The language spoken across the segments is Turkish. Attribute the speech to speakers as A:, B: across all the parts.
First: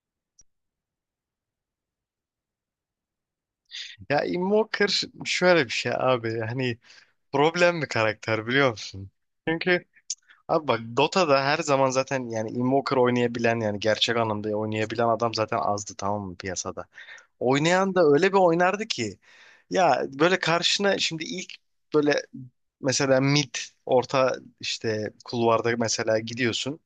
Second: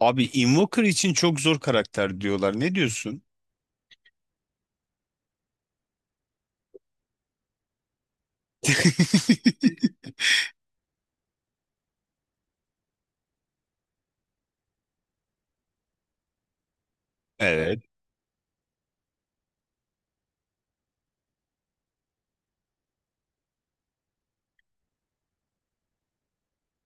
A: Abi Invoker için çok zor karakter diyorlar. Ne diyorsun?
B: Ya Invoker şöyle bir şey abi. Hani problem bir karakter biliyor musun? Çünkü abi bak Dota'da her zaman zaten yani Invoker oynayabilen yani gerçek anlamda oynayabilen adam zaten azdı tamam mı piyasada.
A: Evet,
B: Oynayan da öyle bir oynardı ki ya böyle karşına şimdi ilk böyle mesela mid orta işte kulvarda mesela gidiyorsun.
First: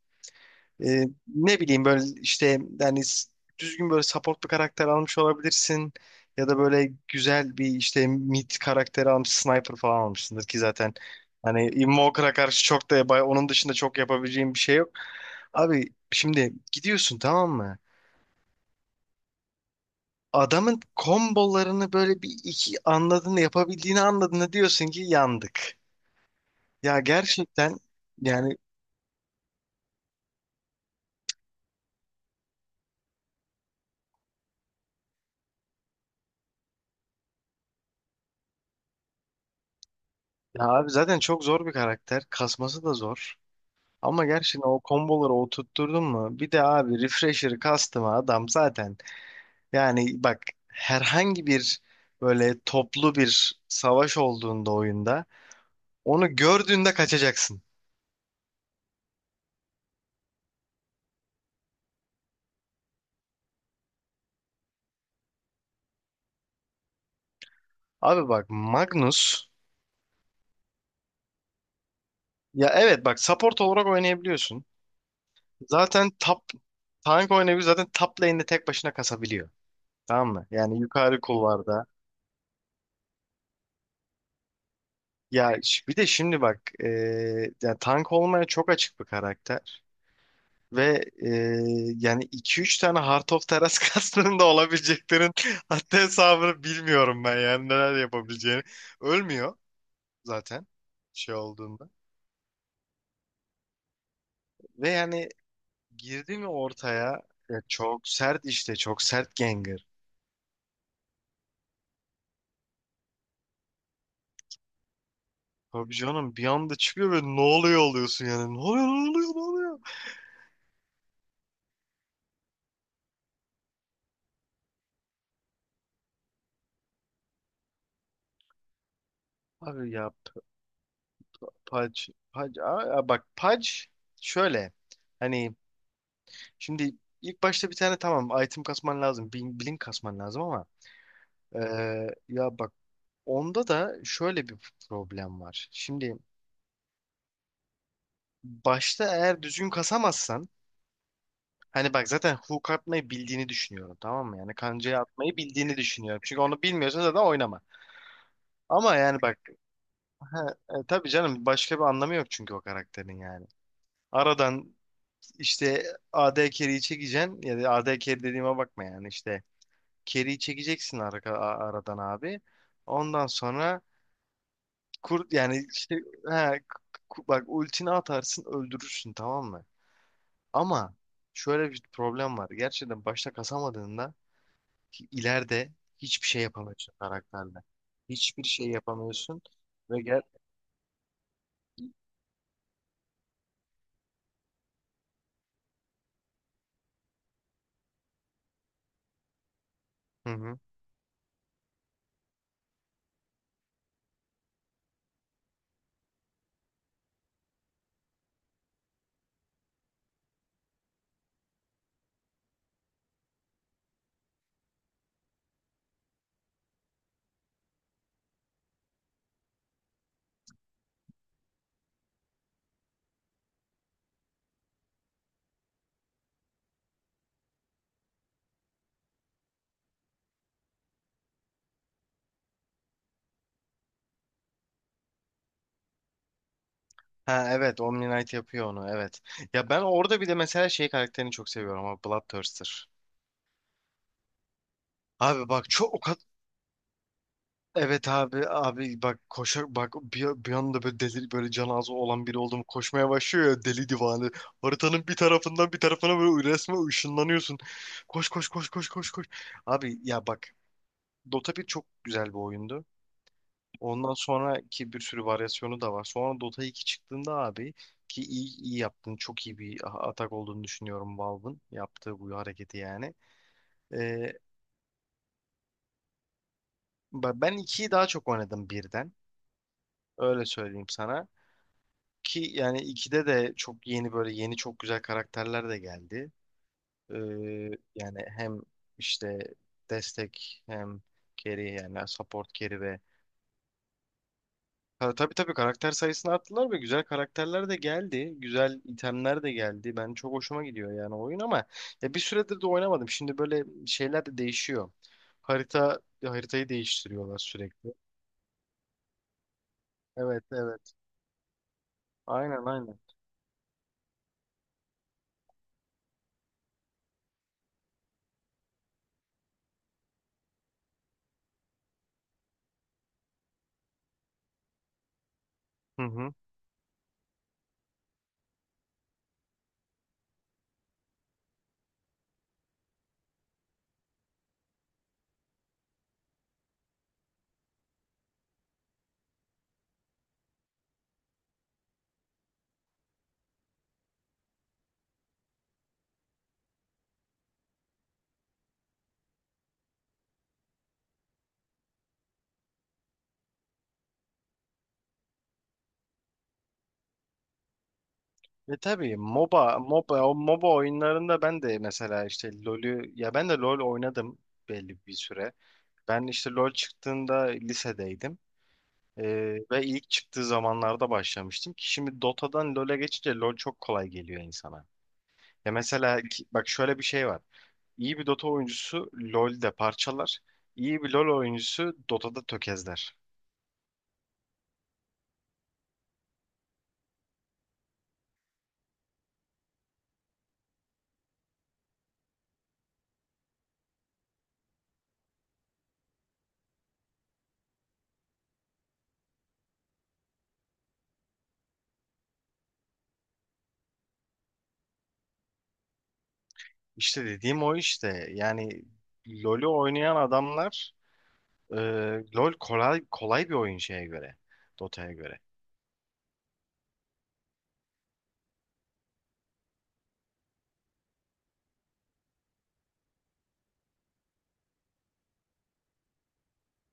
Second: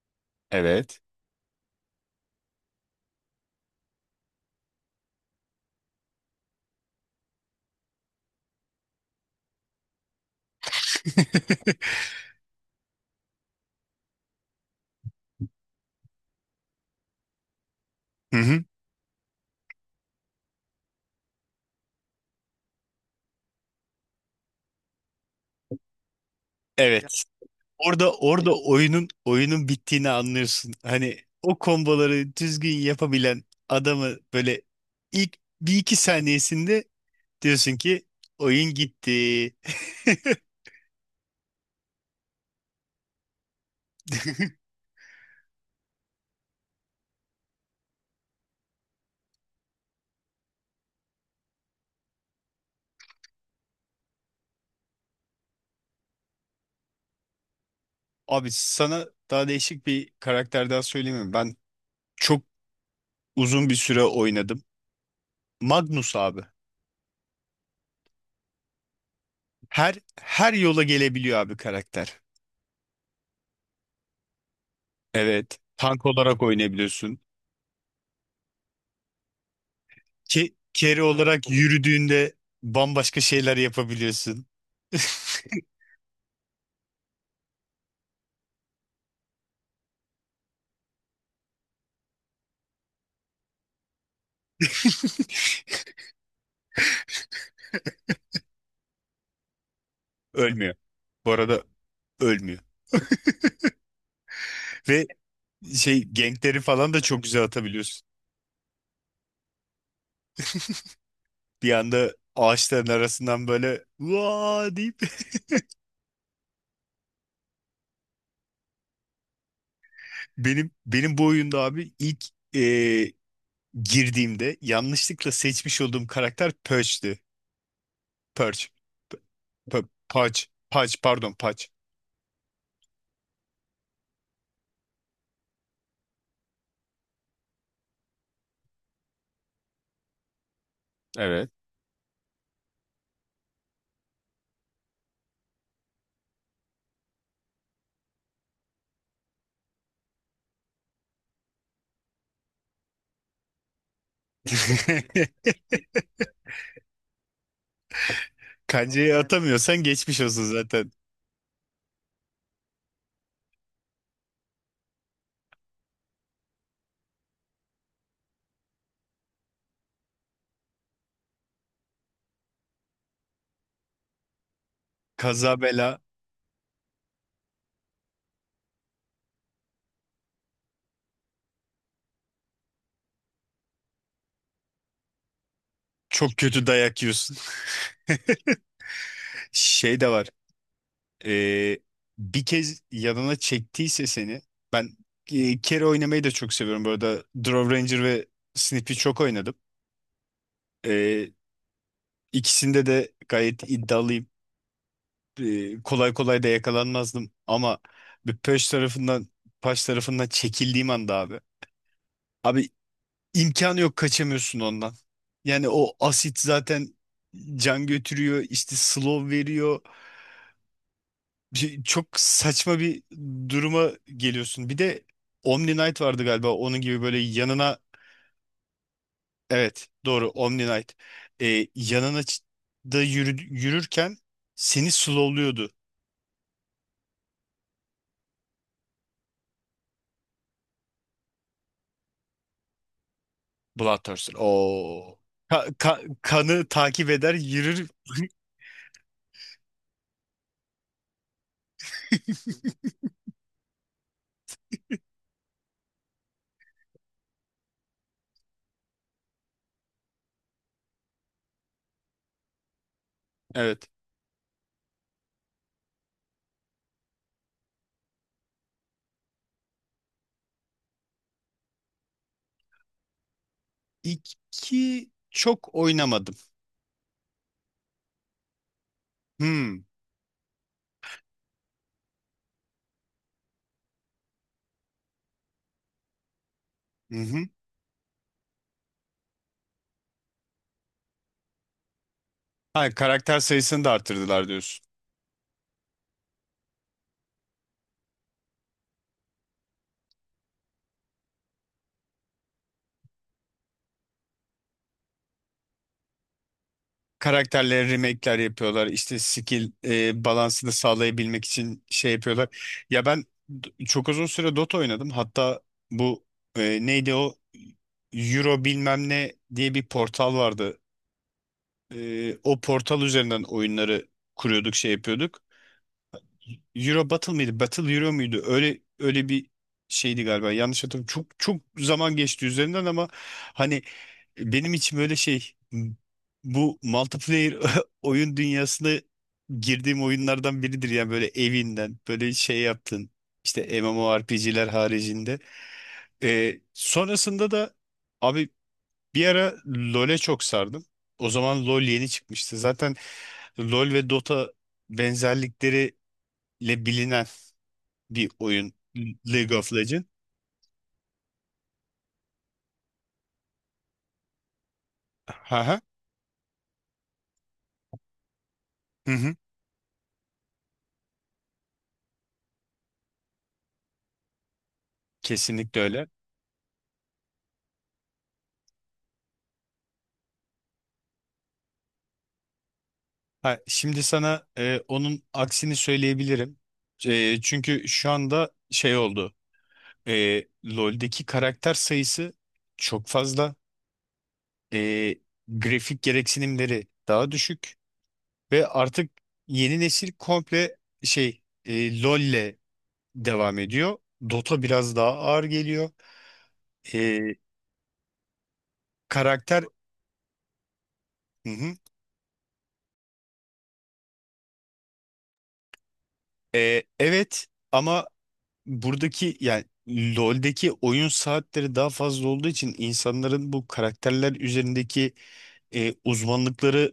A: evet.
B: Ne bileyim böyle işte yani düzgün böyle support bir karakter almış olabilirsin ya da böyle güzel bir işte mid karakteri almış sniper falan almışsındır ki zaten hani Invoker'a karşı çok da onun dışında çok yapabileceğim bir şey yok. Abi şimdi gidiyorsun tamam mı?
A: Hı hı.
B: Adamın kombolarını böyle bir iki anladın yapabildiğini anladığında diyorsun ki yandık. Ya
A: Evet.
B: gerçekten
A: Orada
B: yani
A: oyunun bittiğini anlıyorsun. Hani o komboları düzgün yapabilen adamı böyle ilk bir iki saniyesinde diyorsun ki oyun gitti.
B: ya abi zaten çok zor bir karakter. Kasması da zor. Ama gerçekten o komboları oturtturdun mu? Bir de abi refresher'ı kastım adam zaten. Yani bak herhangi bir böyle toplu bir savaş olduğunda oyunda onu gördüğünde kaçacaksın.
A: Abi sana daha değişik bir karakter daha söyleyeyim mi? Ben çok uzun bir süre oynadım. Magnus abi.
B: Abi bak Magnus
A: Her her yola gelebiliyor abi karakter.
B: ya evet bak support olarak oynayabiliyorsun.
A: Evet. Tank
B: Zaten
A: olarak
B: top
A: oynayabiliyorsun.
B: tank oynayabiliyor zaten top lane'de tek başına kasabiliyor. Tamam mı? Yani
A: Carry
B: yukarı
A: olarak
B: kulvarda.
A: yürüdüğünde bambaşka şeyler yapabiliyorsun.
B: Ya bir de şimdi bak ya tank olmaya çok açık bir karakter. Ve yani iki üç tane Heart of Teras kastının da olabileceklerin hatta hesabını bilmiyorum ben yani neler yapabileceğini. Ölmüyor zaten
A: Ölmüyor. Bu
B: şey
A: arada
B: olduğunda.
A: ölmüyor.
B: Ve
A: Ve
B: yani
A: şey
B: girdi mi
A: gankleri falan da
B: ortaya
A: çok güzel atabiliyorsun.
B: çok sert işte çok sert Gengar.
A: Bir anda ağaçların arasından böyle vaa deyip
B: Abi canım bir anda çıkıyor ve ne oluyor oluyorsun yani ne oluyor ne oluyor ne oluyor.
A: benim bu oyunda abi ilk e, girdiğimde yanlışlıkla seçmiş olduğum karakter Perch'ti. Perch. P-
B: Abi
A: P-
B: ya
A: Patch. Patch pardon Patch.
B: Pudge, Pudge bak Pudge şöyle hani şimdi ilk başta bir tane tamam item kasman lazım blink, blink kasman lazım ama
A: Evet.
B: Ya bak onda da şöyle bir problem var. Şimdi başta eğer düzgün kasamazsan hani bak zaten hook atmayı bildiğini düşünüyorum tamam mı? Yani kancayı atmayı bildiğini düşünüyorum. Çünkü onu bilmiyorsan zaten oynama. Ama
A: Kancayı
B: yani bak
A: atamıyorsan geçmiş
B: he,
A: olsun zaten.
B: tabii canım başka bir anlamı yok çünkü o karakterin yani. Aradan işte AD carry'i çekeceksin ya da AD carry dediğime bakma yani işte carry'i çekeceksin ara, aradan abi. Ondan sonra Kur,
A: Kaza
B: yani işte
A: bela
B: he, bak ultini atarsın öldürürsün tamam mı? Ama şöyle bir problem var. Gerçekten başta kasamadığında ki ileride hiçbir
A: çok
B: şey
A: kötü
B: yapamıyorsun
A: dayak yiyorsun.
B: karakterle. Hiçbir şey yapamıyorsun
A: Şey
B: ve
A: de
B: gel.
A: var. e, Bir kez yanına çektiyse seni ben kere oynamayı da çok seviyorum. Bu arada Draw Ranger ve Snippy çok oynadım.
B: Hı hı.
A: E, ikisinde de gayet iddialıyım. Kolay kolay da yakalanmazdım ama bir Pöş tarafından Paş tarafından çekildiğim anda abi. Abi İmkanı yok kaçamıyorsun ondan. Yani o asit zaten can götürüyor, işte slow veriyor. Çok saçma bir duruma geliyorsun. Bir de Omni Knight vardı galiba onun gibi böyle yanına evet doğru Omni Knight. Yanına da yürü, yürürken seni slowluyordu.
B: Ha evet Omni Knight yapıyor onu evet. Ya ben orada bir de mesela şey karakterini çok seviyorum ama Bloodthirster.
A: Bloodthirster. Oo.
B: Abi bak çok.
A: Kanı takip eder yürür.
B: Evet abi abi bak koşar bak bir anda böyle deli böyle can ağzı olan biri oldum koşmaya başlıyor ya deli divane. Haritanın bir tarafından bir tarafına böyle resmen ışınlanıyorsun. Koş koş koş koş koş koş. Abi ya bak Dota bir çok güzel bir oyundu.
A: Evet.
B: Ondan sonraki bir sürü varyasyonu da var. Sonra Dota iki çıktığında abi ki iyi yaptın. Çok iyi bir atak olduğunu düşünüyorum Valve'ın yaptığı bu hareketi yani. Ee,
A: İki çok oynamadım.
B: ben ikiyi daha çok oynadım birden.
A: Hmm.
B: Öyle söyleyeyim sana. Ki yani 2'de de çok yeni böyle yeni çok güzel karakterler de geldi. Ee, yani hem işte destek hem carry yani support carry
A: Ha,
B: ve.
A: karakter sayısını da arttırdılar diyorsun.
B: Ha, tabii tabii karakter sayısını arttırdılar ve güzel karakterler de geldi. Güzel itemler de geldi. Ben çok hoşuma gidiyor yani oyun ama ya bir süredir de oynamadım. Şimdi böyle şeyler de değişiyor. Harita haritayı değiştiriyorlar
A: Karakterlere
B: sürekli.
A: remake'ler yapıyorlar. İşte skill
B: Evet
A: balansını
B: evet.
A: sağlayabilmek için şey yapıyorlar.
B: Aynen aynen.
A: Ya ben çok uzun süre Dota oynadım. Hatta bu neydi o Euro bilmem ne diye bir portal vardı. O portal üzerinden oyunları kuruyorduk, şey yapıyorduk.
B: Hı hı.
A: Euro Battle mıydı? Battle Euro muydu? Öyle öyle bir şeydi galiba. Yanlış hatırlamıyorum. Çok çok zaman geçti üzerinden ama hani benim için böyle şey bu multiplayer oyun dünyasına girdiğim oyunlardan biridir yani böyle evinden böyle şey yaptın işte MMORPG'ler haricinde. Sonrasında da abi bir ara LoL'e çok sardım. O zaman LoL yeni çıkmıştı zaten. LoL ve Dota benzerlikleriyle bilinen bir oyun.
B: Ve tabii
A: League of
B: MOBA,
A: Legends.
B: MOBA, o MOBA oyunlarında ben de mesela işte LoL'ü, ya ben de LoL oynadım belli bir süre.
A: Haha.
B: Ben işte LoL çıktığında lisedeydim.
A: Hı hı.
B: Ve ilk çıktığı zamanlarda başlamıştım ki şimdi Dota'dan LoL'e geçince LoL çok kolay geliyor insana. Ya
A: Kesinlikle öyle.
B: mesela bak şöyle bir şey var. İyi bir Dota oyuncusu LoL'de parçalar, iyi bir LoL oyuncusu Dota'da tökezler.
A: Ha, şimdi sana onun aksini söyleyebilirim. Çünkü şu anda şey oldu. LoL'deki karakter sayısı çok fazla. E, Grafik gereksinimleri daha düşük ve artık yeni nesil komple şey LoL'le devam ediyor. Dota biraz daha ağır geliyor.
B: İşte
A: E,
B: dediğim o işte. Yani
A: Karakter.
B: LoL'ü oynayan adamlar.
A: Hı hı.
B: Ee, LoL kolay kolay bir oyun şeye göre. Dota'ya göre.
A: Evet ama buradaki yani LoL'deki oyun saatleri daha fazla olduğu için insanların bu karakterler üzerindeki uzmanlıkları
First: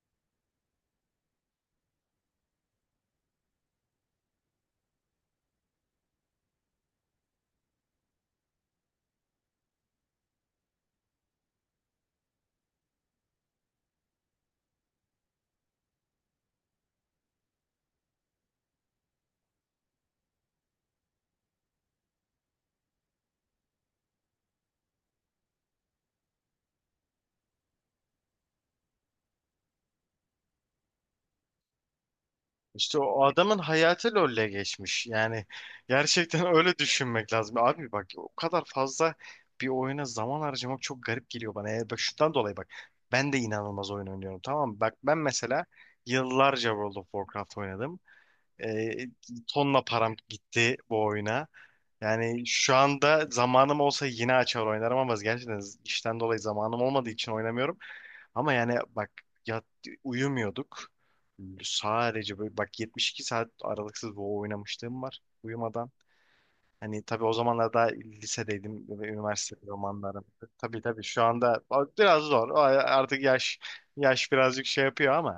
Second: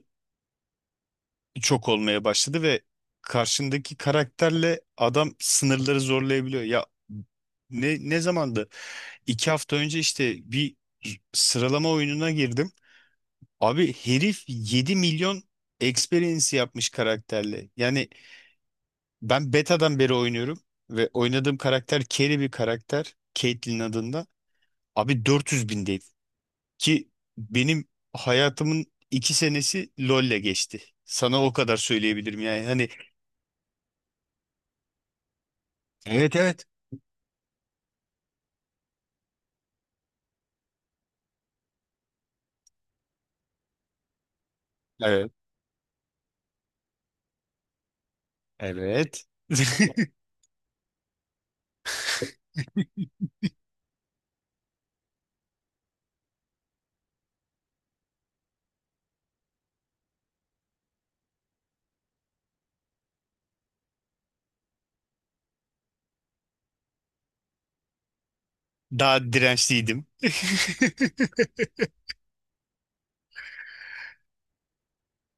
A: çok olmaya başladı ve karşındaki karakterle adam sınırları zorlayabiliyor. Ya ne zamandı? 2 hafta önce işte bir sıralama oyununa girdim. Abi herif 7 milyon experience yapmış karakterle. Yani ben beta'dan beri oynuyorum ve oynadığım karakter carry bir karakter. Caitlyn adında. Abi 400 bindeydi ki benim hayatımın 2 senesi LoL'le geçti. Sana o kadar söyleyebilirim yani. Hani.
B: İşte o adamın hayatı LoL'le geçmiş. Yani
A: Evet,
B: gerçekten
A: evet.
B: öyle düşünmek lazım. Abi bak o kadar fazla bir oyuna zaman harcamak çok garip geliyor bana. Yani bak şundan dolayı bak. Ben de inanılmaz oyun oynuyorum tamam mı? Bak ben
A: Evet.
B: mesela yıllarca World of Warcraft oynadım. Ee,
A: Evet.
B: tonla param gitti bu oyuna. Yani şu anda zamanım olsa yine açar oynarım ama gerçekten işten dolayı zamanım olmadığı için oynamıyorum. Ama yani bak yat, uyumuyorduk. Sadece böyle bak 72 saat aralıksız WoW oynamışlığım var uyumadan. Hani tabii o zamanlar daha lisedeydim ve
A: Daha
B: üniversite
A: dirençliydim.
B: romanlarım. Tabii tabii şu anda biraz zor. O artık yaş yaş birazcık şey yapıyor ama.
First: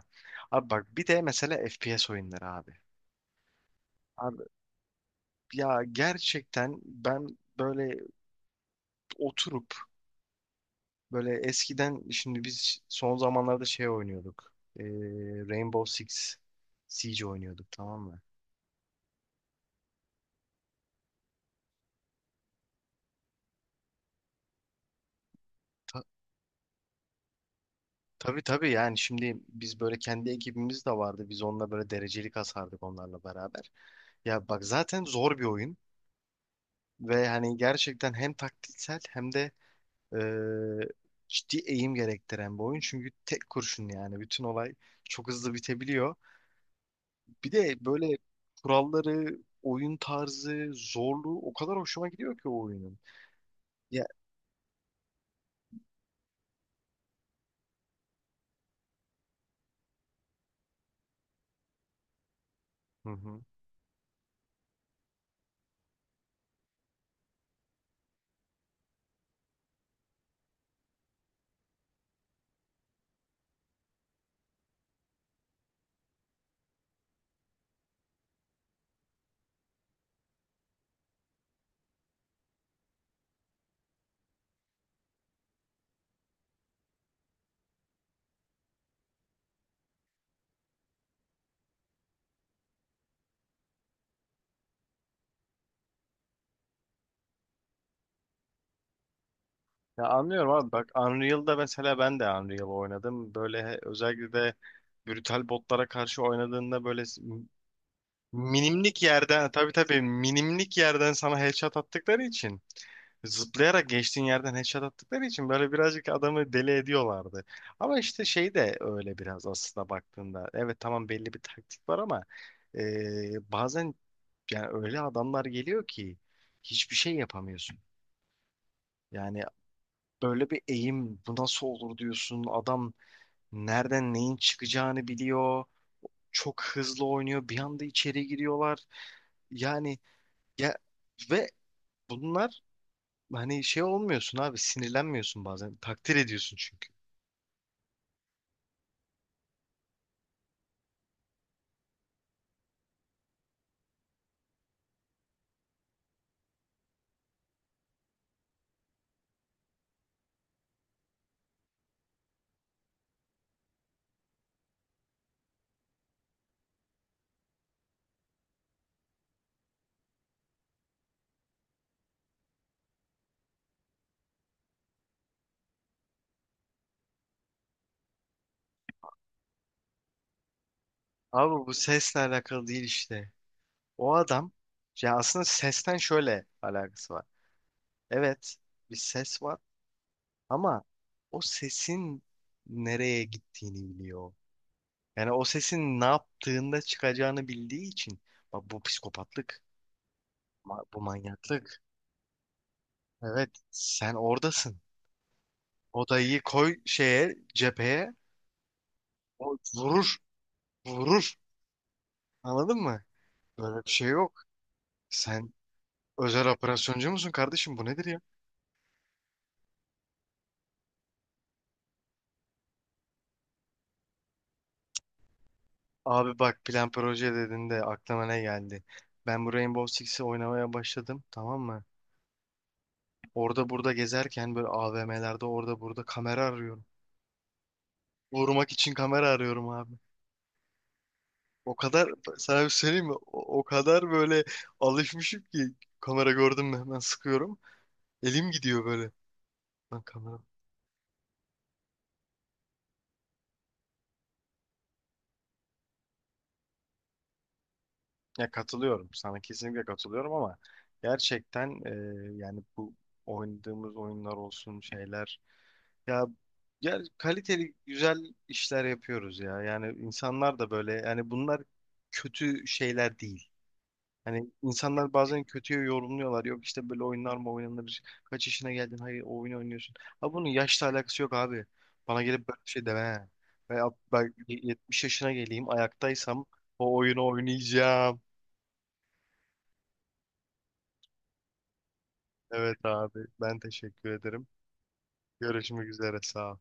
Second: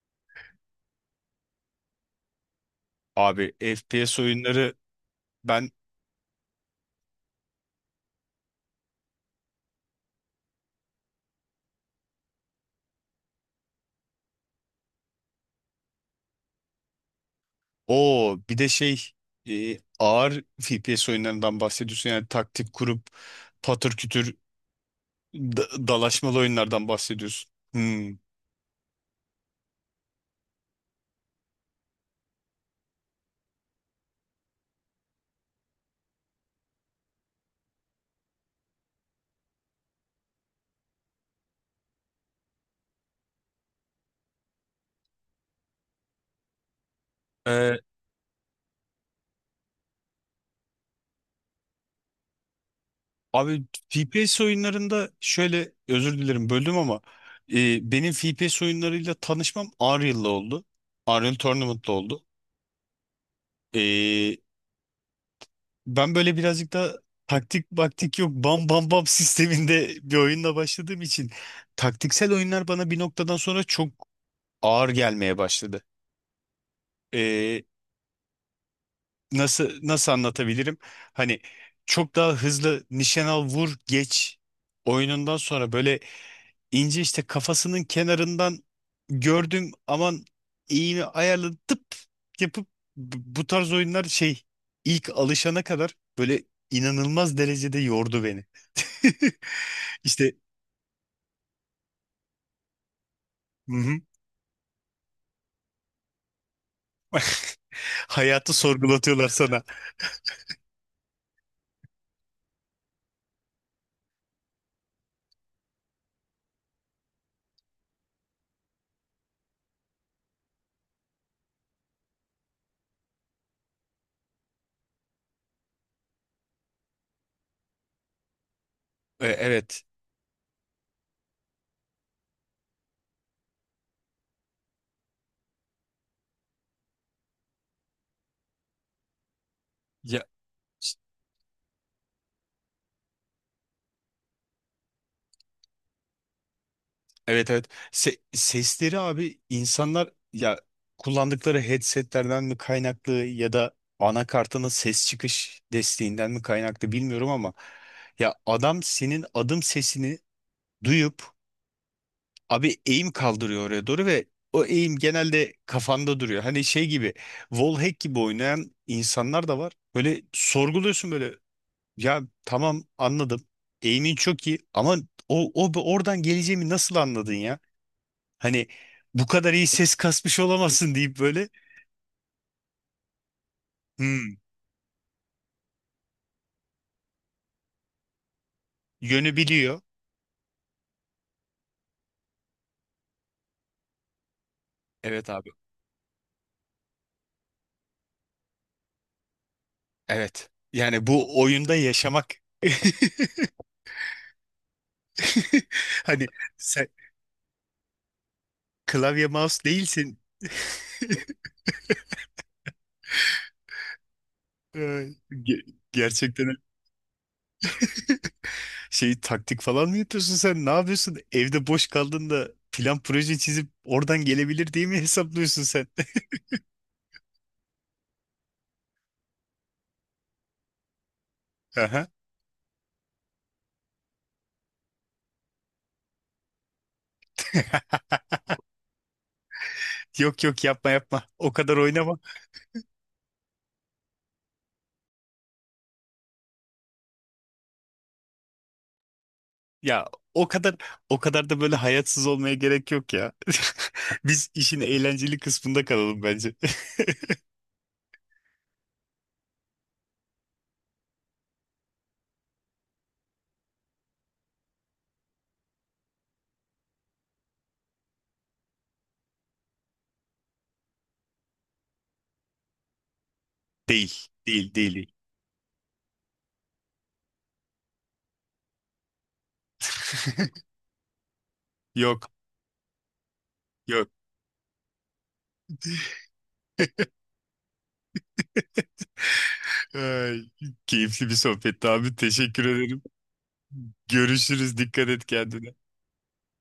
B: Abi bak bir de mesela FPS oyunları abi.
A: Abi FPS
B: Abi
A: oyunları ben
B: ya gerçekten ben böyle oturup böyle eskiden şimdi biz son zamanlarda şey oynuyorduk. Ee, Rainbow Six Siege oynuyorduk tamam mı?
A: o bir de şey ağır FPS oyunlarından bahsediyorsun yani taktik kurup patır kütür
B: Ta
A: dalaşmalı oyunlardan bahsediyorsun. Hmm.
B: tabii tabii yani şimdi biz böyle kendi ekibimiz de vardı. Biz onunla böyle derecelik kasardık onlarla beraber. Ya bak zaten zor bir oyun ve hani gerçekten hem taktiksel hem de e, ciddi eğim gerektiren bir oyun. Çünkü tek kurşun yani bütün olay çok hızlı bitebiliyor. Bir de böyle kuralları, oyun tarzı, zorluğu o kadar hoşuma gidiyor ki o oyunun.
A: Abi
B: Ya,
A: FPS oyunlarında şöyle özür dilerim böldüm ama benim FPS oyunlarıyla tanışmam Unreal'la oldu. Unreal Tournament'la oldu.
B: hı hı.
A: E, Ben böyle birazcık da taktik baktik yok bam bam bam sisteminde bir oyunla başladığım için taktiksel oyunlar bana bir noktadan sonra çok ağır gelmeye başladı. E, nasıl anlatabilirim? Hani çok daha hızlı nişan al vur geç oyunundan sonra böyle İnce işte kafasının kenarından gördüm aman iğne ayarlı tıp yapıp bu tarz oyunlar şey ilk alışana kadar böyle inanılmaz derecede yordu beni.
B: Ya
A: İşte
B: anlıyorum abi bak Unreal'da mesela ben de Unreal oynadım.
A: hı
B: Böyle
A: hı,
B: özellikle de brutal botlara karşı oynadığında böyle
A: hayatı
B: minimlik
A: sorgulatıyorlar
B: yerden
A: sana.
B: tabii tabii minimlik yerden sana headshot attıkları için zıplayarak geçtiğin yerden headshot attıkları için böyle birazcık adamı deli ediyorlardı. Ama işte şey de öyle biraz aslında baktığında. Evet tamam belli bir taktik var ama bazen yani öyle adamlar geliyor ki hiçbir şey yapamıyorsun. Yani
A: Evet.
B: böyle bir eğim bu nasıl olur diyorsun. Adam nereden neyin çıkacağını biliyor. Çok hızlı oynuyor. Bir anda içeri giriyorlar. Yani
A: Ya
B: ya ve bunlar hani şey olmuyorsun abi sinirlenmiyorsun bazen. Takdir ediyorsun çünkü.
A: evet, evet. Sesleri abi insanlar ya kullandıkları headsetlerden mi kaynaklı ya da anakartının ses çıkış desteğinden mi kaynaklı bilmiyorum ama ya adam senin adım sesini duyup abi eğim kaldırıyor oraya doğru ve o eğim genelde kafanda duruyor. Hani şey gibi wallhack gibi oynayan insanlar da var. Böyle sorguluyorsun böyle ya tamam anladım. Eğimin çok iyi ama o oradan geleceğimi nasıl anladın ya? Hani bu kadar iyi ses kasmış olamazsın deyip böyle
B: Abi bu sesle alakalı değil işte. O
A: hmm,
B: adam ya aslında sesten şöyle alakası var. Evet bir
A: yönü
B: ses var
A: biliyor.
B: ama o sesin nereye gittiğini biliyor.
A: Evet
B: Yani o
A: abi.
B: sesin ne yaptığında çıkacağını bildiği için bak bu psikopatlık,
A: Evet.
B: bu
A: Yani bu oyunda
B: manyaklık.
A: yaşamak.
B: Evet sen oradasın.
A: Hani
B: Odayı koy
A: sen
B: şeye cepheye
A: klavye
B: o
A: mouse
B: vurur
A: değilsin.
B: vurur. Anladın mı? Böyle bir şey yok. Sen
A: Gerçekten
B: özel operasyoncu musun kardeşim? Bu nedir ya?
A: şey taktik falan mı yapıyorsun sen? Ne yapıyorsun? Evde boş kaldığında plan proje çizip oradan gelebilir diye mi hesaplıyorsun sen?
B: Abi bak plan proje dediğinde aklıma ne geldi? Ben bu Rainbow Six'i oynamaya başladım tamam mı?
A: Aha.
B: Orada burada gezerken böyle AVM'lerde orada burada kamera arıyorum. Vurmak için kamera arıyorum abi.
A: Yok yok, yapma yapma. O
B: O
A: kadar
B: kadar
A: oynama.
B: sana bir şey söyleyeyim mi? O kadar böyle alışmışım ki kamera gördüm mü hemen sıkıyorum. Elim gidiyor böyle. Lan
A: Ya
B: kamera.
A: o kadar o kadar da böyle hayatsız olmaya gerek yok ya. Biz işin eğlenceli kısmında kalalım bence.
B: Ya katılıyorum sana kesinlikle katılıyorum ama gerçekten yani bu oynadığımız oyunlar olsun şeyler ya ya kaliteli güzel işler yapıyoruz ya yani insanlar da böyle yani bunlar kötü şeyler değil.
A: Değil,
B: Hani
A: değil, değil. Değil.
B: insanlar bazen kötüye yorumluyorlar. Yok işte böyle oyunlar mı oynanır? Kaç yaşına geldin? Hayır o oyunu oynuyorsun. Ha bunun yaşla alakası yok abi. Bana
A: Yok,
B: gelip böyle bir şey deme. Veya
A: yok.
B: ben 70 yaşına geleyim ayaktaysam o oyunu oynayacağım.
A: Ay, keyifli bir sohbetti abi. Teşekkür
B: Evet
A: ederim.
B: abi ben teşekkür ederim.
A: Görüşürüz. Dikkat et kendine.
B: Görüşmek üzere sağ ol.